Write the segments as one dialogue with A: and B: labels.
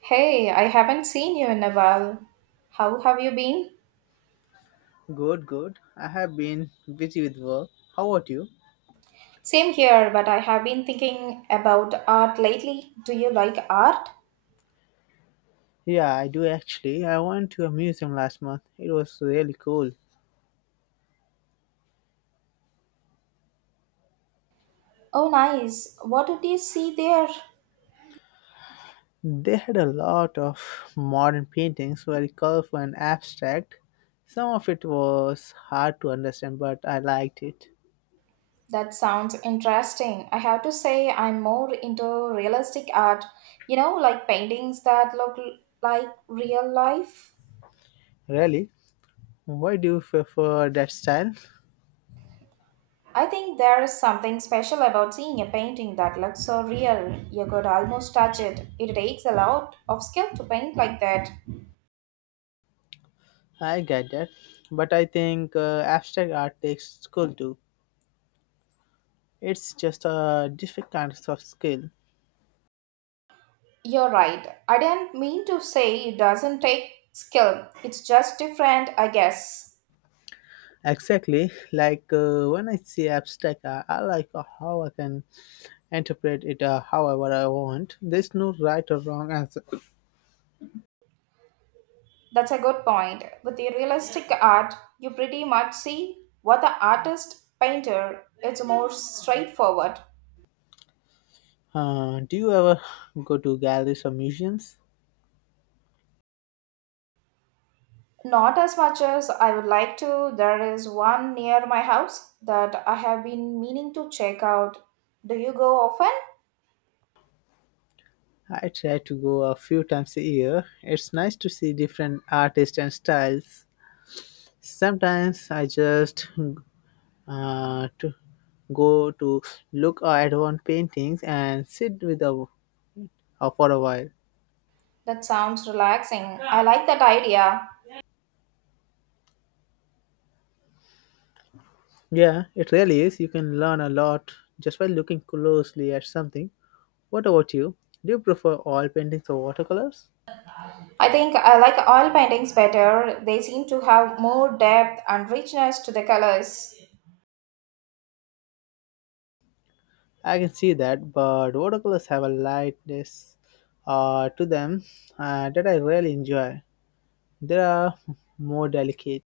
A: Hey, I haven't seen you in a while. How have you been?
B: Good, good. I have been busy with work. How about you?
A: Same here, but I have been thinking about art lately. Do you like art?
B: Yeah, I do actually. I went to a museum last month. It was really cool.
A: Oh, nice. What did you see there?
B: They had a lot of modern paintings, very colorful and abstract. Some of it was hard to understand, but I liked it.
A: That sounds interesting. I have to say, I'm more into realistic art, like paintings that look like real life.
B: Really? Why do you prefer that style?
A: I think there is something special about seeing a painting that looks so real. You could almost touch it. It takes a lot of skill to paint like that.
B: I get that, but I think abstract art takes skill too. It's just a different kind of skill.
A: You're right. I didn't mean to say it doesn't take skill. It's just different, I guess.
B: Exactly. When I see abstract, I like how I can interpret it however I want. There's no right or wrong answer.
A: That's a good point. With the realistic art, you pretty much see what the artist painter. It's more straightforward.
B: Do you ever go to galleries or museums?
A: Not as much as I would like to. There is one near my house that I have been meaning to check out. Do you go often?
B: I try to go a few times a year. It's nice to see different artists and styles. Sometimes I just to go to look at one paintings and sit with for a while.
A: That sounds relaxing. I like that idea.
B: Yeah, it really is. You can learn a lot just by looking closely at something. What about you? Do you prefer oil paintings or watercolors?
A: I think I like oil paintings better. They seem to have more depth and richness to the colors.
B: I can see that, but watercolors have a lightness to them that I really enjoy. They are more delicate.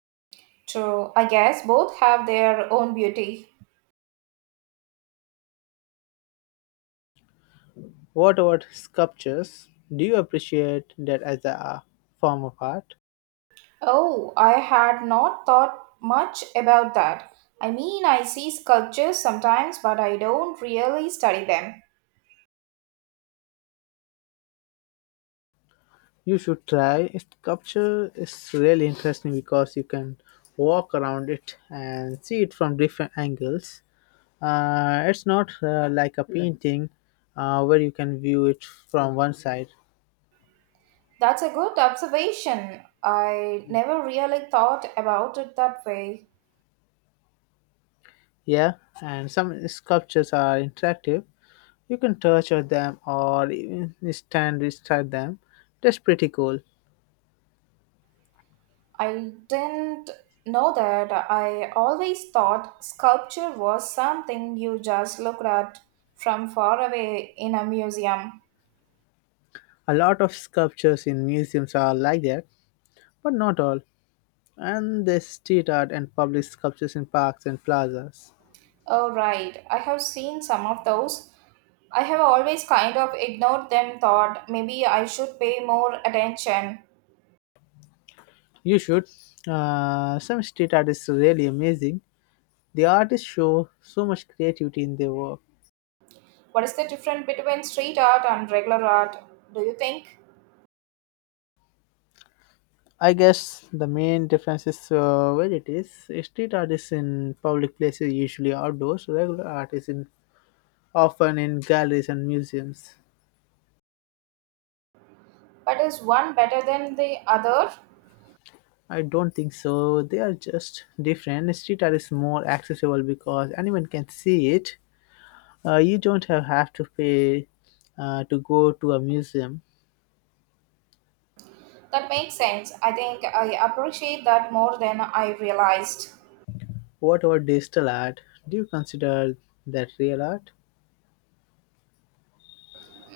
A: True, I guess both have their own beauty.
B: What about sculptures? Do you appreciate that as a form of art?
A: Oh, I had not thought much about that. I mean, I see sculptures sometimes, but I don't really study them.
B: You should try. Sculpture is really interesting because you can walk around it and see it from different angles. It's not like a painting where you can view it from one side.
A: That's a good observation. I never really thought about it that way.
B: Yeah, and some sculptures are interactive. You can touch of them or even stand beside them. That's pretty cool.
A: I didn't know that. I always thought sculpture was something you just looked at from far away in a museum.
B: A lot of sculptures in museums are like that, but not all. And there's street art and public sculptures in parks and plazas.
A: Oh, right. I have seen some of those. I have always kind of ignored them, thought maybe I should pay more attention.
B: You should. Some street art is really amazing. The artists show so much creativity in their work.
A: What is the difference between street art and regular art, do you think?
B: I guess the main difference is where it is. Street art is in public places, usually outdoors. Regular art is in often in galleries and museums.
A: But is one better than the other?
B: I don't think so. They are just different. Street art is more accessible because anyone can see it. You don't have to pay to go to a museum.
A: That makes sense. I think I appreciate that more than I realized.
B: What about digital art? Do you consider that real art?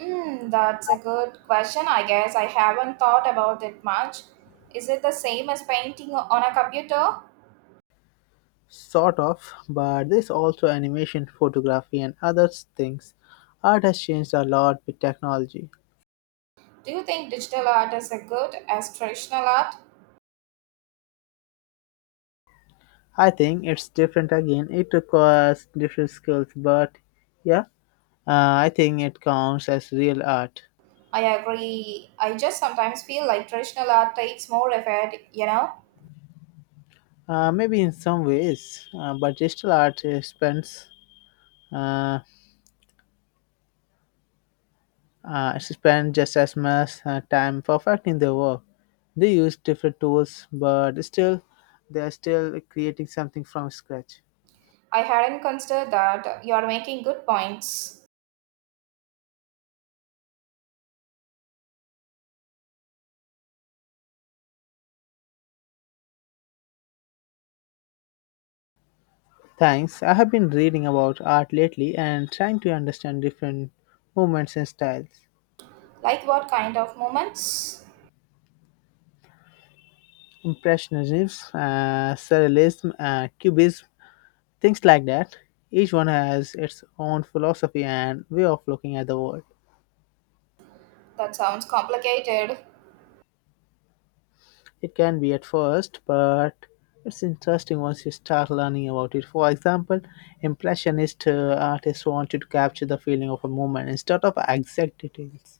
A: Mm, that's a good question. I guess I haven't thought about it much. Is it the same as painting on a computer?
B: Sort of, but there's also animation, photography, and other things. Art has changed a lot with technology.
A: Do you think digital art is as good as traditional art?
B: I think it's different again. It requires different skills, but yeah, I think it counts as real art.
A: I agree. I just sometimes feel like traditional art takes more effort?
B: Maybe in some ways, but digital art uh, spend just as much time perfecting their work. They use different tools, but still, they are still creating something from scratch.
A: I hadn't considered that. You're making good points.
B: Thanks. I have been reading about art lately and trying to understand different movements and styles.
A: Like what kind of moments?
B: Impressionism, Surrealism, Cubism, things like that. Each one has its own philosophy and way of looking at the world.
A: That sounds complicated.
B: It can be at first, but it's interesting once you start learning about it. For example, Impressionist artists wanted to capture the feeling of a moment instead of exact details.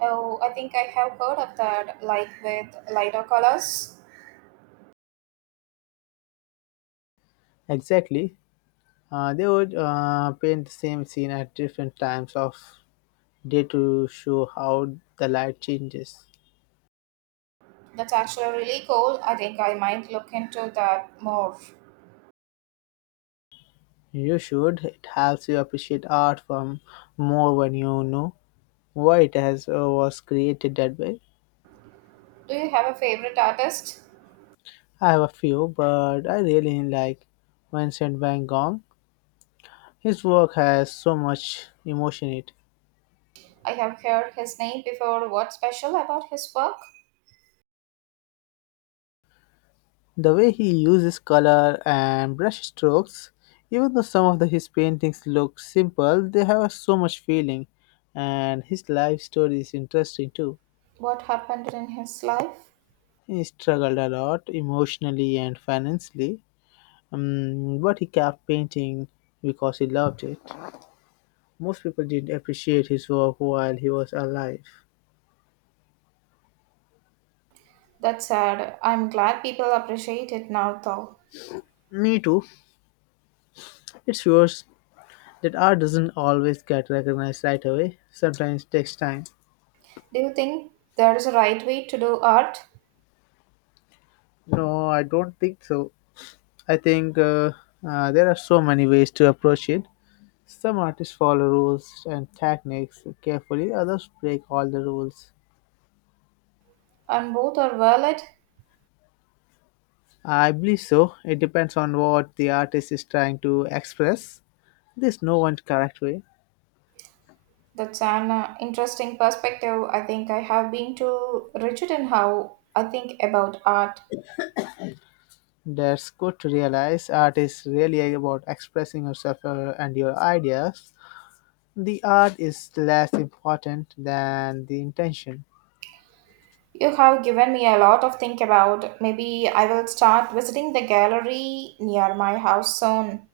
A: Oh, I think I have heard of that, like with lighter colors.
B: Exactly. They would paint the same scene at different times of day to show how the light changes.
A: That's actually really cool. I think I might look into that more.
B: You should. It helps you appreciate art form more when you know why it has was created that way.
A: Do you have a favorite artist?
B: I have a few, but I really like Vincent Van Gogh. His work has so much emotion in it.
A: I have heard his name before. What's special about his work?
B: The way he uses color and brush strokes, even though his paintings look simple, they have so much feeling. And his life story is interesting too.
A: What happened in his life?
B: He struggled a lot emotionally and financially, but he kept painting because he loved it. Most people didn't appreciate his work while he was alive.
A: That's sad. I'm glad people appreciate it now, though.
B: Me too. It shows that art doesn't always get recognized right away. Sometimes it takes time.
A: Do you think there's a right way to do art?
B: No, I don't think so. I think There are so many ways to approach it. Some artists follow rules and techniques carefully, others break all the rules.
A: And both are valid?
B: I believe so. It depends on what the artist is trying to express. There's no one correct way.
A: That's an interesting perspective. I think I have been too rigid in how I think about art.
B: That's good to realize. Art is really about expressing yourself and your ideas. The art is less important than the intention.
A: You have given me a lot of think about. Maybe I will start visiting the gallery near my house soon.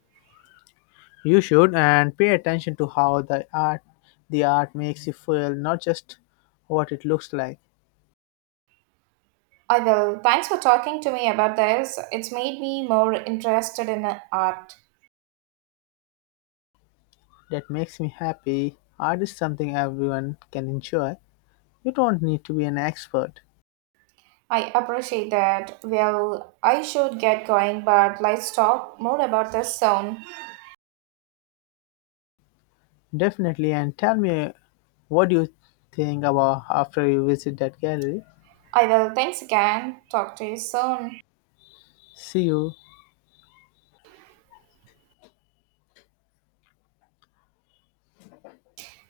B: You should and pay attention to how the art makes you feel, not just what it looks like.
A: I will. Thanks for talking to me about this. It's made me more interested in art.
B: That makes me happy. Art is something everyone can enjoy. You don't need to be an expert.
A: I appreciate that. Well, I should get going, but let's talk more about this soon.
B: Definitely and tell me what you think about after you visit that gallery?
A: I will. Thanks again. Talk to you soon.
B: See you.